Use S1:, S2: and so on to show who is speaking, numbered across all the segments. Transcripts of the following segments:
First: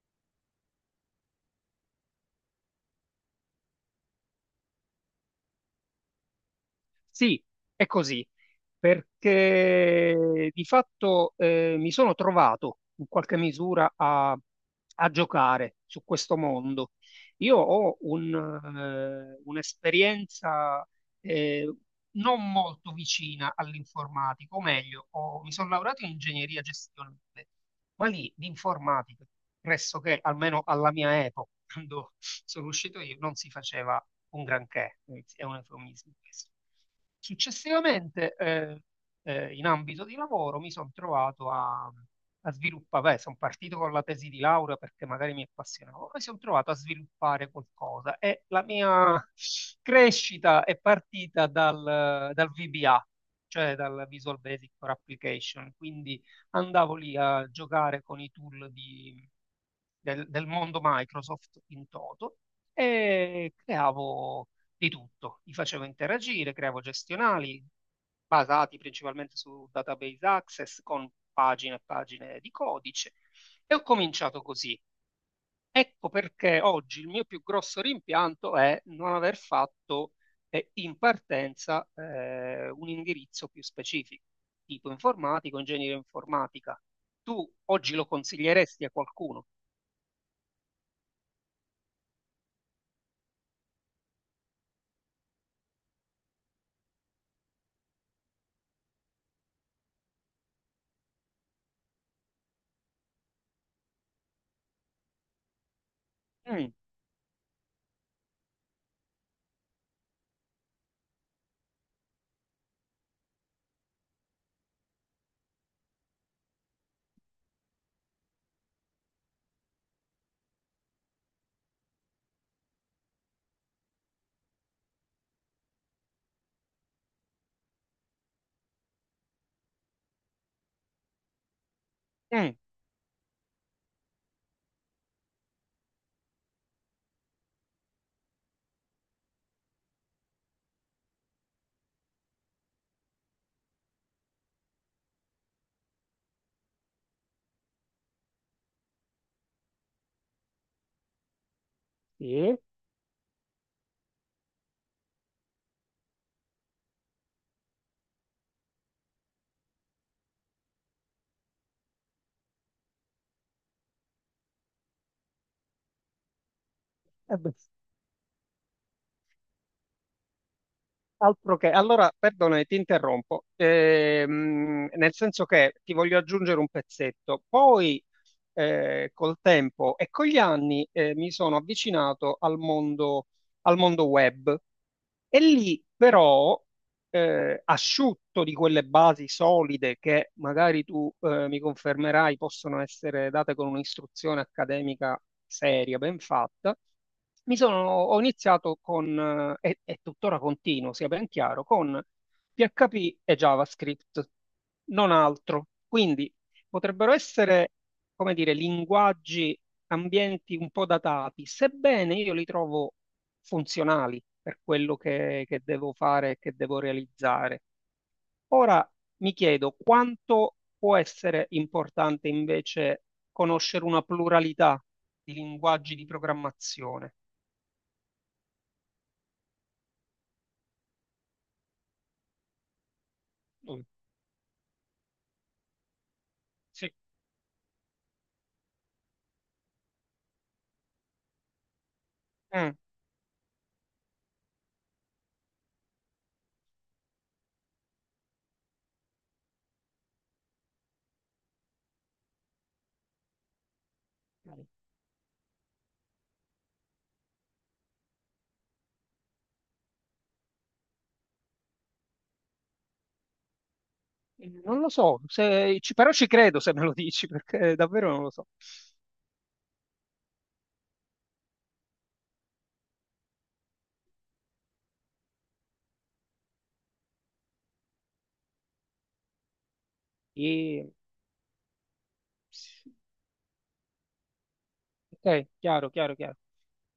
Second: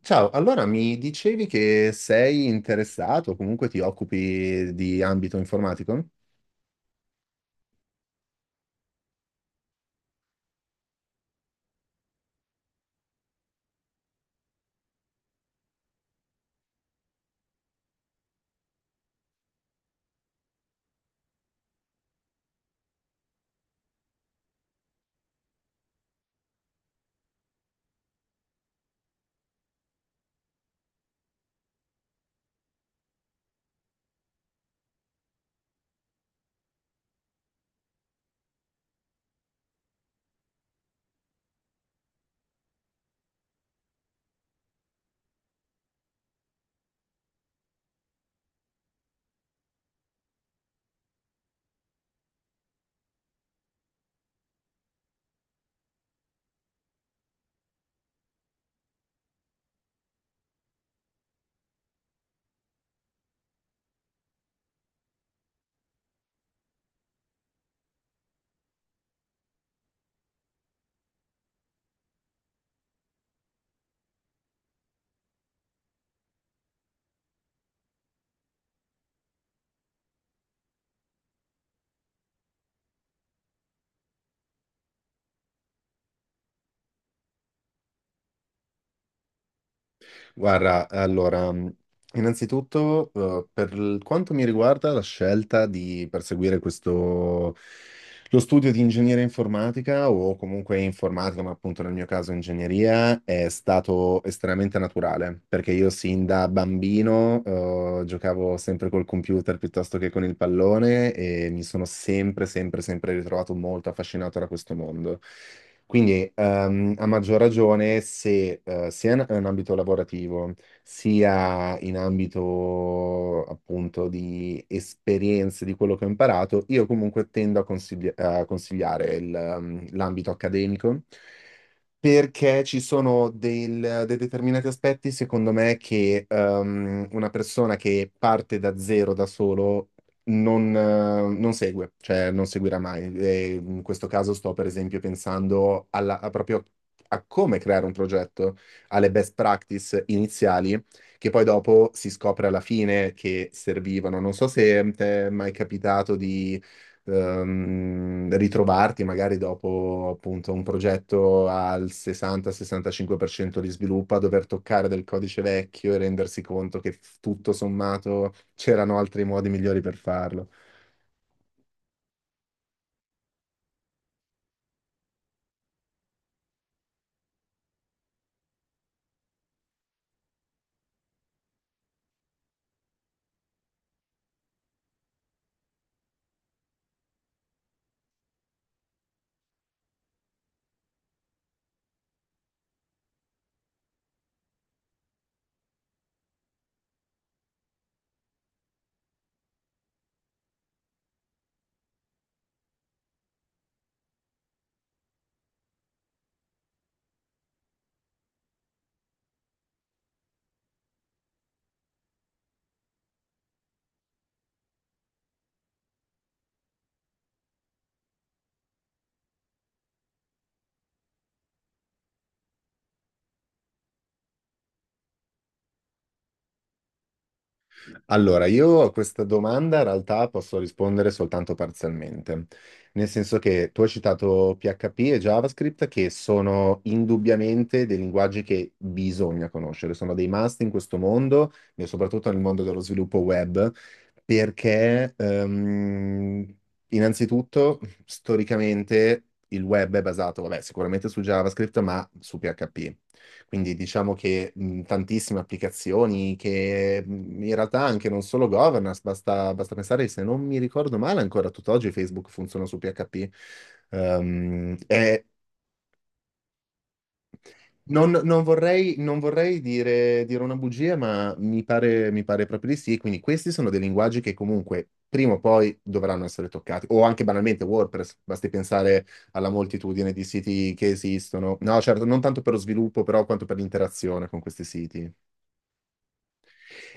S1: Ciao, allora mi dicevi che sei interessato, comunque ti occupi di ambito informatico?
S2: Sì, è così, perché di fatto mi sono trovato in qualche misura a, a giocare su questo mondo. Io ho un, un'esperienza eh, non molto vicina all'informatico, o meglio, mi sono laureato in ingegneria gestionale quelli di informatica, pressoché, almeno alla mia epoca, quando sono uscito io, non si faceva un granché, è un eufemismo questo. Successivamente, in ambito di lavoro, mi sono trovato a, a sviluppare, sono partito con la tesi di laurea perché magari mi appassionavo, poi sono trovato a sviluppare qualcosa e la mia crescita è partita dal VBA, cioè dal Visual Basic for Application, quindi andavo lì a giocare con i del, del mondo Microsoft in toto e creavo di tutto. Li facevo interagire, creavo gestionali basati principalmente su database access con pagine e pagine di codice e ho cominciato così. Ecco perché oggi il mio più grosso rimpianto è non aver fatto in partenza un indirizzo più specifico, tipo informatico, ingegneria informatica. Tu oggi lo consiglieresti a qualcuno?
S1: Guarda, allora, innanzitutto, quanto mi riguarda, la scelta di perseguire questo, lo studio di ingegneria informatica o comunque informatica, ma appunto nel mio caso ingegneria, è stato estremamente naturale, perché io sin da
S2: Mm,
S1: bambino, giocavo sempre col computer piuttosto che con il pallone e mi sono sempre, sempre, sempre ritrovato molto affascinato da questo mondo. Quindi, a maggior ragione, se sia in ambito lavorativo, sia in ambito appunto di esperienze, di quello che ho imparato, io comunque tendo a consigliare l'ambito accademico
S2: mm,
S1: perché ci sono dei determinati aspetti, secondo me, che una persona che parte da zero da solo non segue, cioè non seguirà mai. E in questo caso sto per esempio pensando a proprio a come creare un progetto, alle best practice iniziali che poi dopo si
S2: sì.
S1: scopre
S2: Eh
S1: alla fine che servivano. Non so se ti è mai capitato di ritrovarti magari dopo appunto un progetto al 60-65% di sviluppo a dover toccare del codice vecchio e rendersi conto che tutto
S2: beh,
S1: sommato c'erano altri modi migliori per farlo.
S2: altro che. Allora, perdona, ti interrompo, nel senso che ti voglio aggiungere un pezzetto. Poi col tempo e con gli anni mi sono avvicinato al mondo web. E lì però, asciutto di quelle basi solide che magari tu mi confermerai possono essere date con un'istruzione accademica seria, ben fatta, ho iniziato con, e tuttora continuo, sia ben chiaro, con PHP e JavaScript, non altro. Quindi potrebbero essere, come dire, linguaggi, ambienti un po' datati, sebbene io li trovo funzionali per quello che devo fare e che devo realizzare. Ora mi chiedo quanto può essere importante invece conoscere una pluralità di linguaggi di programmazione.
S1: Allora, io a questa domanda in realtà posso rispondere soltanto parzialmente, nel senso che tu
S2: Mm.
S1: hai citato PHP e JavaScript che sono
S2: Sì.
S1: indubbiamente dei linguaggi che bisogna conoscere, sono dei must in questo mondo e soprattutto nel mondo
S2: Mm.
S1: dello sviluppo web, perché innanzitutto, storicamente il web è basato, vabbè, sicuramente su JavaScript, ma su PHP. Quindi diciamo che tantissime applicazioni che in realtà anche non solo governance, basta pensare, se non mi ricordo male, ancora tutt'oggi Facebook funziona su PHP.
S2: Non lo so,
S1: È
S2: però ci credo se me lo dici, perché davvero non lo
S1: non
S2: so.
S1: vorrei, non vorrei dire una bugia, ma mi pare proprio di sì. Quindi questi sono dei linguaggi che comunque prima o poi dovranno essere toccati. O anche banalmente WordPress, basti pensare alla moltitudine di siti che
S2: E-
S1: esistono. No, certo, non tanto per lo sviluppo, però quanto per l'interazione con questi siti.
S2: Ok, chiaro, chiaro, chiaro.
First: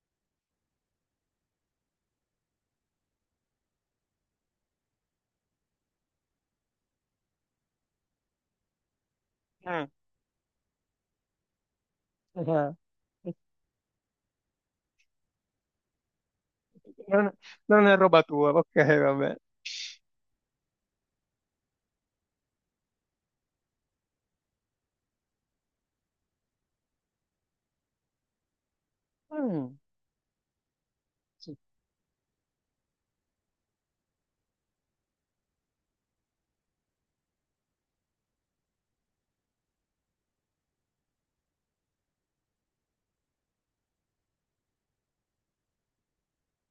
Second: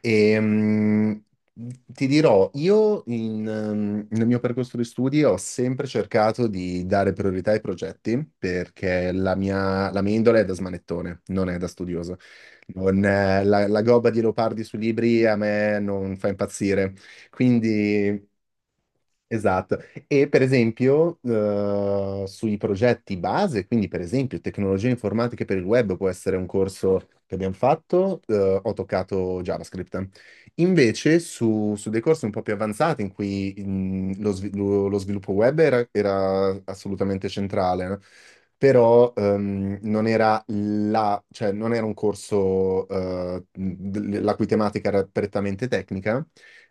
S1: E, ti dirò, io nel mio percorso di studi ho sempre cercato di dare priorità ai progetti perché
S2: Mm.
S1: la mia indole è da smanettone, non è da studioso. Non, la, la gobba di Leopardi sui libri a me non fa impazzire.
S2: Non, non è roba
S1: Quindi...
S2: tua, ok, vabbè.
S1: Esatto, e per esempio, sui progetti base, quindi per esempio tecnologie informatiche per il web può essere un corso che abbiamo fatto, ho toccato
S2: Mm,
S1: JavaScript. Invece
S2: sì,
S1: su dei corsi un po' più avanzati in cui lo sviluppo web era, era assolutamente centrale, no? Però non era non era un corso la cui tematica era prettamente tecnica,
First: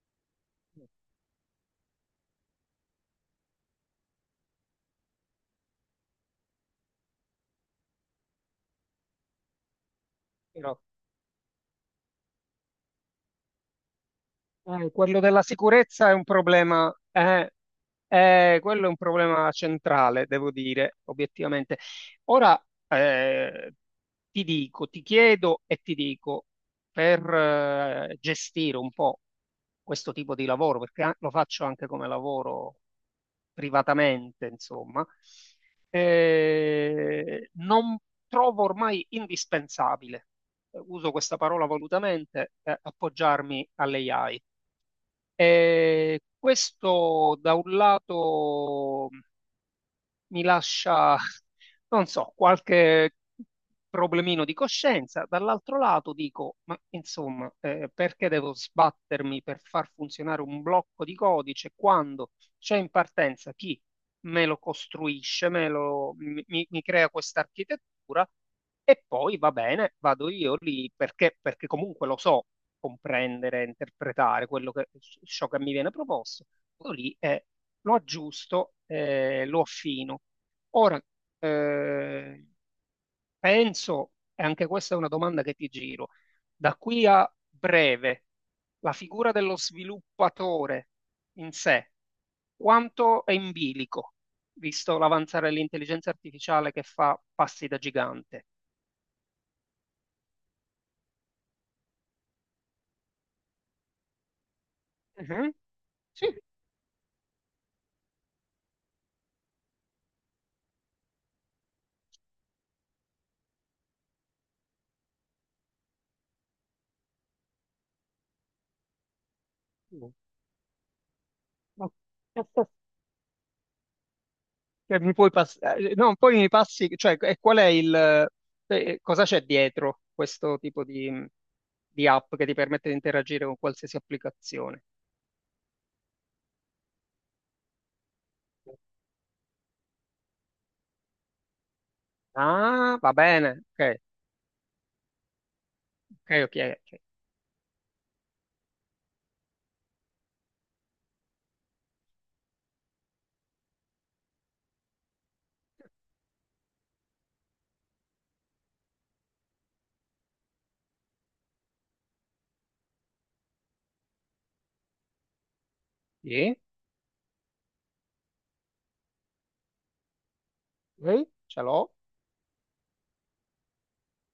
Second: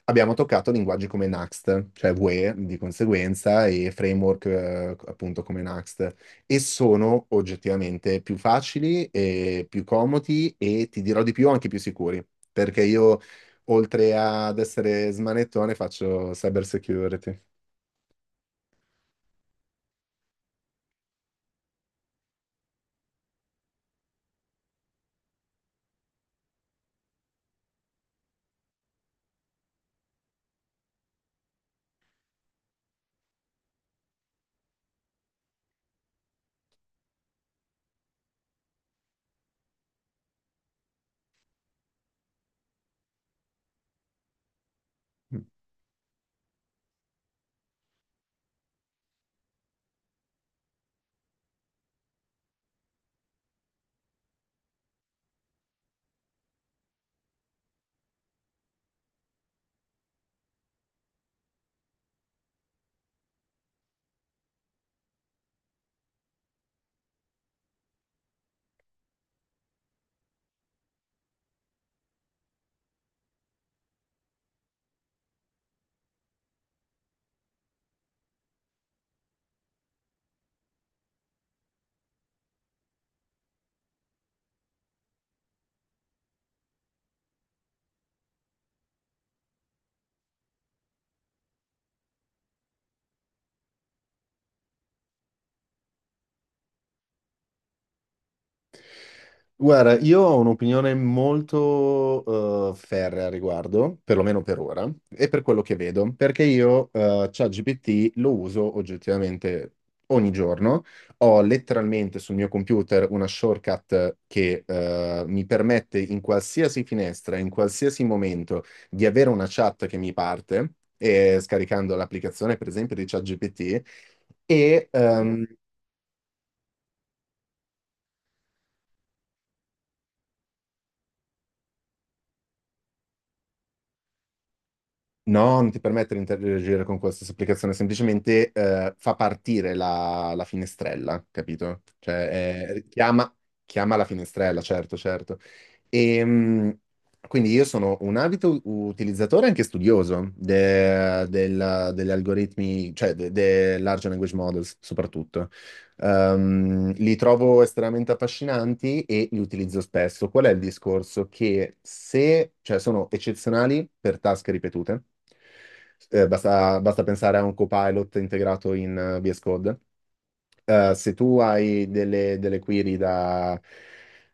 S1: abbiamo toccato linguaggi come Next, cioè Vue di conseguenza, e framework appunto come Next, e sono oggettivamente più facili e più comodi
S2: sì.
S1: e ti dirò di più anche più sicuri, perché io oltre ad essere
S2: Quello della
S1: smanettone
S2: sicurezza è un
S1: faccio cyber
S2: problema,
S1: security.
S2: quello è un problema centrale, devo dire, obiettivamente. Ora, eh, ti dico, ti chiedo e ti dico, per gestire un po' questo tipo di lavoro, perché lo faccio anche come lavoro privatamente, insomma, non trovo ormai indispensabile, uso questa parola volutamente, appoggiarmi alle AI. E questo da un lato mi lascia, non so, qualche problemino di coscienza. Dall'altro lato dico, ma insomma, perché devo sbattermi per far funzionare un blocco di codice quando c'è in partenza chi me lo costruisce, me lo, mi- mi crea questa architettura e poi va bene, vado io lì perché, perché comunque lo so comprendere, interpretare quello che, ciò che mi viene proposto. Vado lì e lo aggiusto, lo affino. Ora, eh, penso, e anche questa è una domanda che ti giro, da qui a breve, la figura dello sviluppatore in sé, quanto è in bilico, visto l'avanzare dell'intelligenza artificiale che fa passi da gigante?
S1: Guarda, io ho un'opinione molto ferrea a riguardo, perlomeno per ora, e per
S2: Mhm.
S1: quello che vedo,
S2: Sì.
S1: perché io ChatGPT lo uso oggettivamente ogni giorno. Ho letteralmente sul mio computer una shortcut che mi permette in qualsiasi finestra, in qualsiasi momento, di avere una chat che mi parte, e
S2: No.
S1: scaricando l'applicazione, per esempio, di ChatGPT, e
S2: Cioè,
S1: Mm. ehm,
S2: no, poi mi passi, cioè, e qual è il, cosa c'è dietro questo tipo di app che ti permette di interagire con qualsiasi applicazione?
S1: no, non ti permette di interagire con qualsiasi applicazione, semplicemente fa partire la finestrella, capito? Cioè,
S2: Ah, va bene,
S1: chiama
S2: ok,
S1: la finestrella, certo, certo. E,
S2: ok, ok, ok.
S1: quindi io sono un abito utilizzatore e anche studioso degli algoritmi, cioè dei large language models soprattutto. Li trovo estremamente affascinanti e li utilizzo spesso. Qual è il discorso? Che se, cioè, sono eccezionali per task ripetute.
S2: Sì,
S1: Basta pensare a un copilot integrato in VS Code, se
S2: ok,
S1: tu
S2: ce l'ho,
S1: hai delle query da,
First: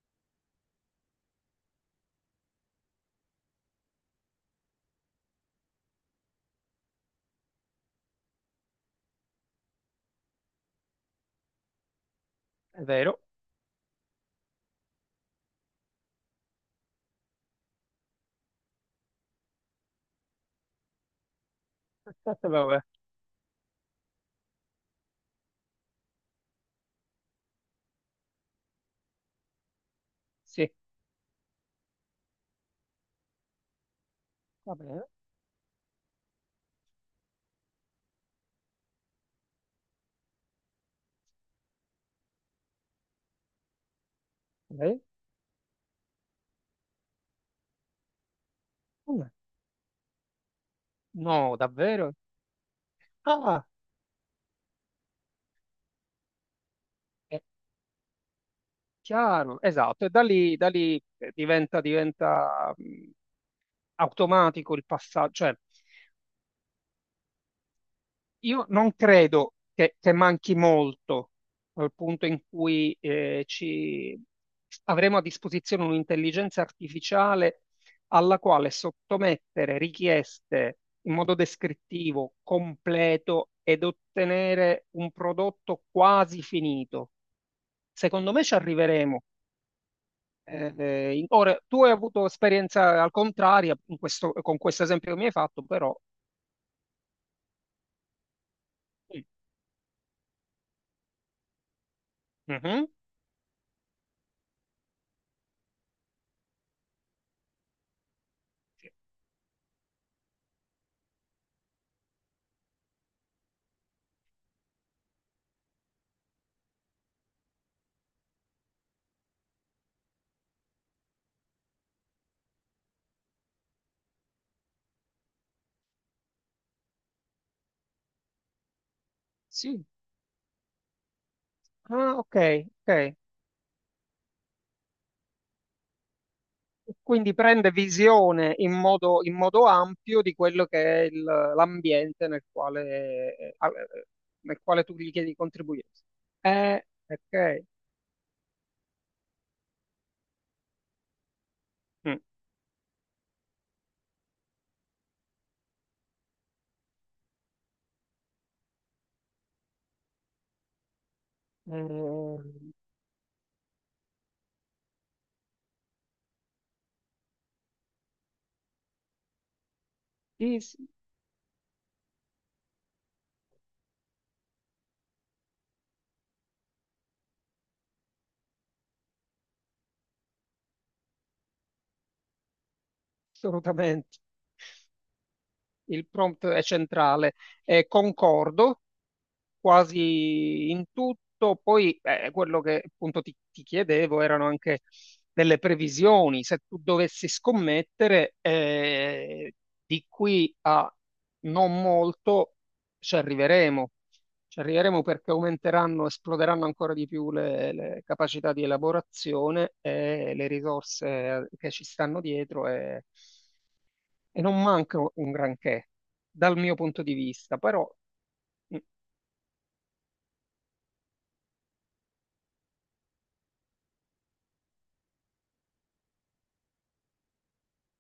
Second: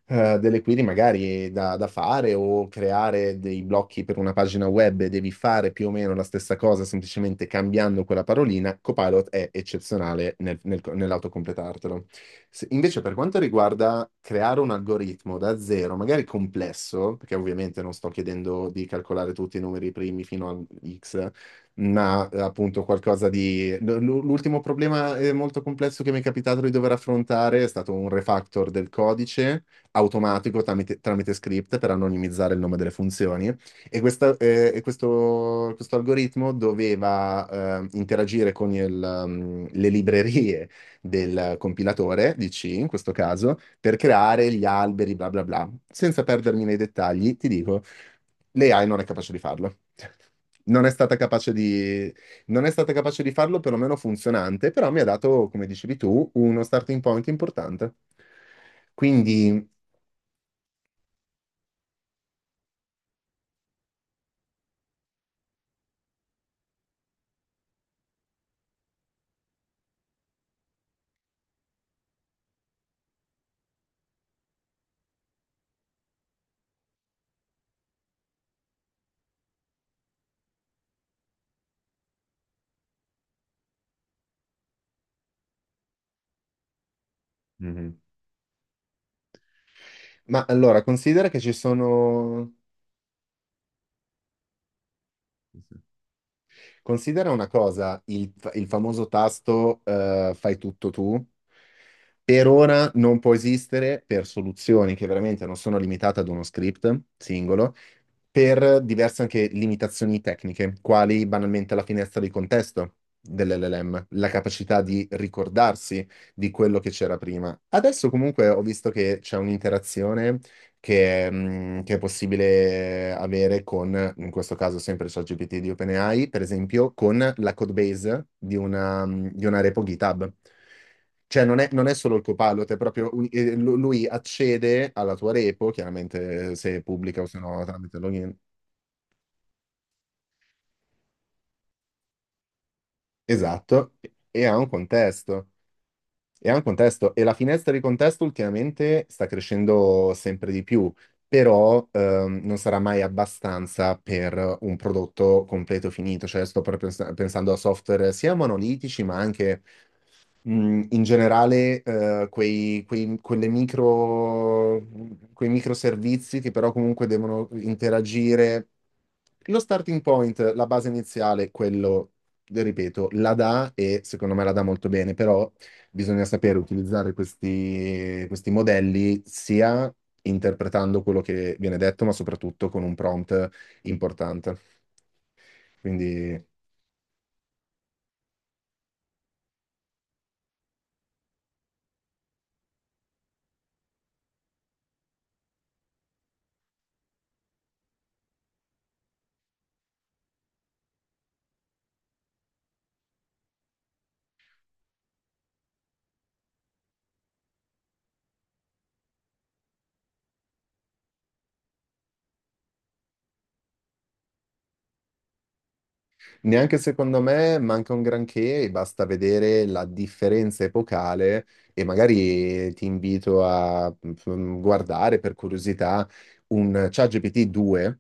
S1: eh, delle query magari da fare o creare dei blocchi per una pagina web e devi fare più o meno la stessa cosa, semplicemente cambiando quella parolina, Copilot è eccezionale nell'autocompletartelo.
S2: è
S1: Invece per
S2: vero.
S1: quanto riguarda creare un algoritmo da zero, magari complesso, perché ovviamente non sto chiedendo di calcolare tutti i numeri primi fino a X, ma
S2: Aspetta, vabbè.
S1: appunto qualcosa di... l'ultimo problema molto complesso che mi è capitato di dover affrontare è stato un refactor del codice automatico
S2: Sì,
S1: tramite script per anonimizzare il nome delle funzioni e, questa- eh,
S2: va
S1: e
S2: bene,
S1: questo, questo algoritmo doveva interagire con le librerie del compilatore di C in questo caso per creare gli
S2: ok.
S1: alberi bla bla bla. Senza perdermi nei dettagli, ti dico, l'AI non è
S2: Come?
S1: capace di farlo. Non è stata capace
S2: No, davvero?
S1: non è stata capace di farlo,
S2: Ah,
S1: perlomeno funzionante, però mi ha dato, come dicevi tu, uno starting point
S2: è
S1: importante.
S2: chiaro,
S1: Quindi,
S2: esatto, e da lì diventa, diventa automatico il passaggio, cioè io non credo che manchi molto al punto in cui ci avremo a disposizione un'intelligenza artificiale alla quale sottomettere richieste in modo descrittivo, completo ed ottenere un prodotto quasi finito.
S1: mhm,
S2: Secondo me ci arriveremo.
S1: ma allora,
S2: In-
S1: considera che ci
S2: ora, tu hai avuto
S1: sono...
S2: esperienza al contrario in questo- con questo esempio che mi hai fatto, però...
S1: Considera una cosa, il famoso
S2: Sì.
S1: tasto fai tutto tu, per
S2: Mhm.
S1: ora non può esistere per soluzioni che veramente non sono limitate ad uno script singolo, per diverse anche limitazioni tecniche, quali banalmente la finestra di contesto dell'LLM, la capacità di ricordarsi di quello che c'era prima. Adesso comunque ho visto che c'è un'interazione che è possibile avere con, in questo caso sempre ChatGPT di OpenAI, per esempio, con la codebase di di una repo
S2: Sì.
S1: GitHub. Cioè, non è
S2: Ah,
S1: solo il
S2: ok,
S1: copilot, è proprio
S2: ok.
S1: lui accede alla tua repo, chiaramente se è pubblica o
S2: Quindi
S1: se no
S2: prende
S1: tramite login.
S2: visione in modo ampio di quello che è l'ambiente nel quale,
S1: Esatto, e ha
S2: nel
S1: un
S2: quale tu gli chiedi di
S1: contesto.
S2: contribuire.
S1: E ha un contesto, e la
S2: Ok.
S1: finestra di contesto ultimamente sta crescendo sempre di più, però
S2: Mm.
S1: non sarà mai abbastanza per un prodotto completo finito. Cioè, sto proprio pensando a software sia monolitici, ma anche in generale
S2: Ehm,
S1: quelle micro, quei microservizi che però comunque devono interagire. Lo starting point,
S2: sì,
S1: la
S2: sì,
S1: base iniziale, quello, ripeto, la dà e secondo me la dà molto bene, però bisogna sapere utilizzare questi, questi modelli sia interpretando quello che viene detto, ma soprattutto con un prompt
S2: assolutamente.
S1: importante.
S2: Il
S1: Quindi
S2: prompt è centrale. Concordo, quasi in tutto. Poi quello che appunto ti, ti chiedevo erano anche delle previsioni. Se tu dovessi scommettere di qui a non molto ci arriveremo. Ci arriveremo perché aumenteranno, esploderanno ancora di più le capacità di elaborazione e le risorse che ci stanno dietro e non manca un granché dal mio
S1: neanche
S2: punto di
S1: secondo
S2: vista,
S1: me
S2: però
S1: manca un granché, e basta vedere la differenza epocale e magari ti invito a guardare per curiosità un ChatGPT 2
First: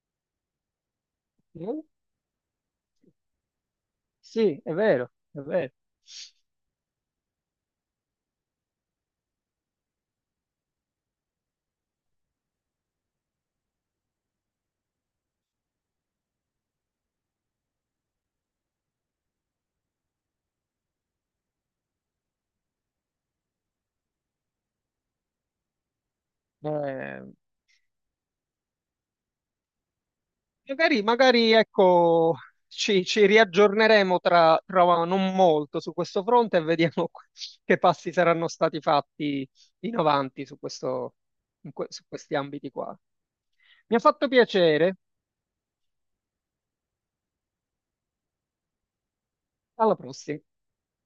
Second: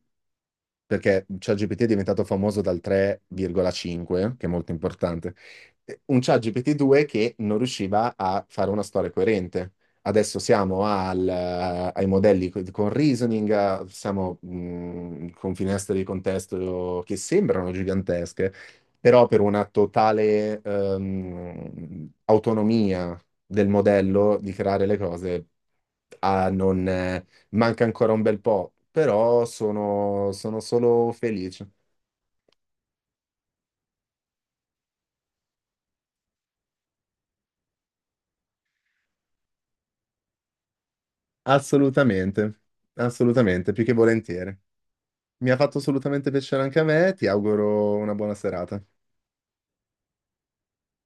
S1: perché
S2: mm,
S1: ChatGPT è diventato famoso dal 3,5, che è
S2: sì,
S1: molto
S2: è vero,
S1: importante,
S2: è vero.
S1: un ChatGPT 2 che non riusciva a fare una storia coerente. Adesso siamo ai modelli con reasoning, siamo con finestre di contesto che sembrano gigantesche, però per una totale autonomia del modello di creare le cose ah, non,
S2: Eh,
S1: manca ancora un bel po', però sono, sono
S2: magari,
S1: solo
S2: magari,
S1: felice.
S2: ecco, ci, ci riaggiorneremo tra, tra non molto su questo fronte e vediamo che passi saranno stati fatti in avanti su questo, su questi
S1: Assolutamente,
S2: ambiti qua.
S1: assolutamente, più che
S2: Mi ha fatto
S1: volentieri.
S2: piacere.
S1: Mi ha fatto assolutamente piacere anche a me, ti auguro una buona serata.
S2: Alla prossima.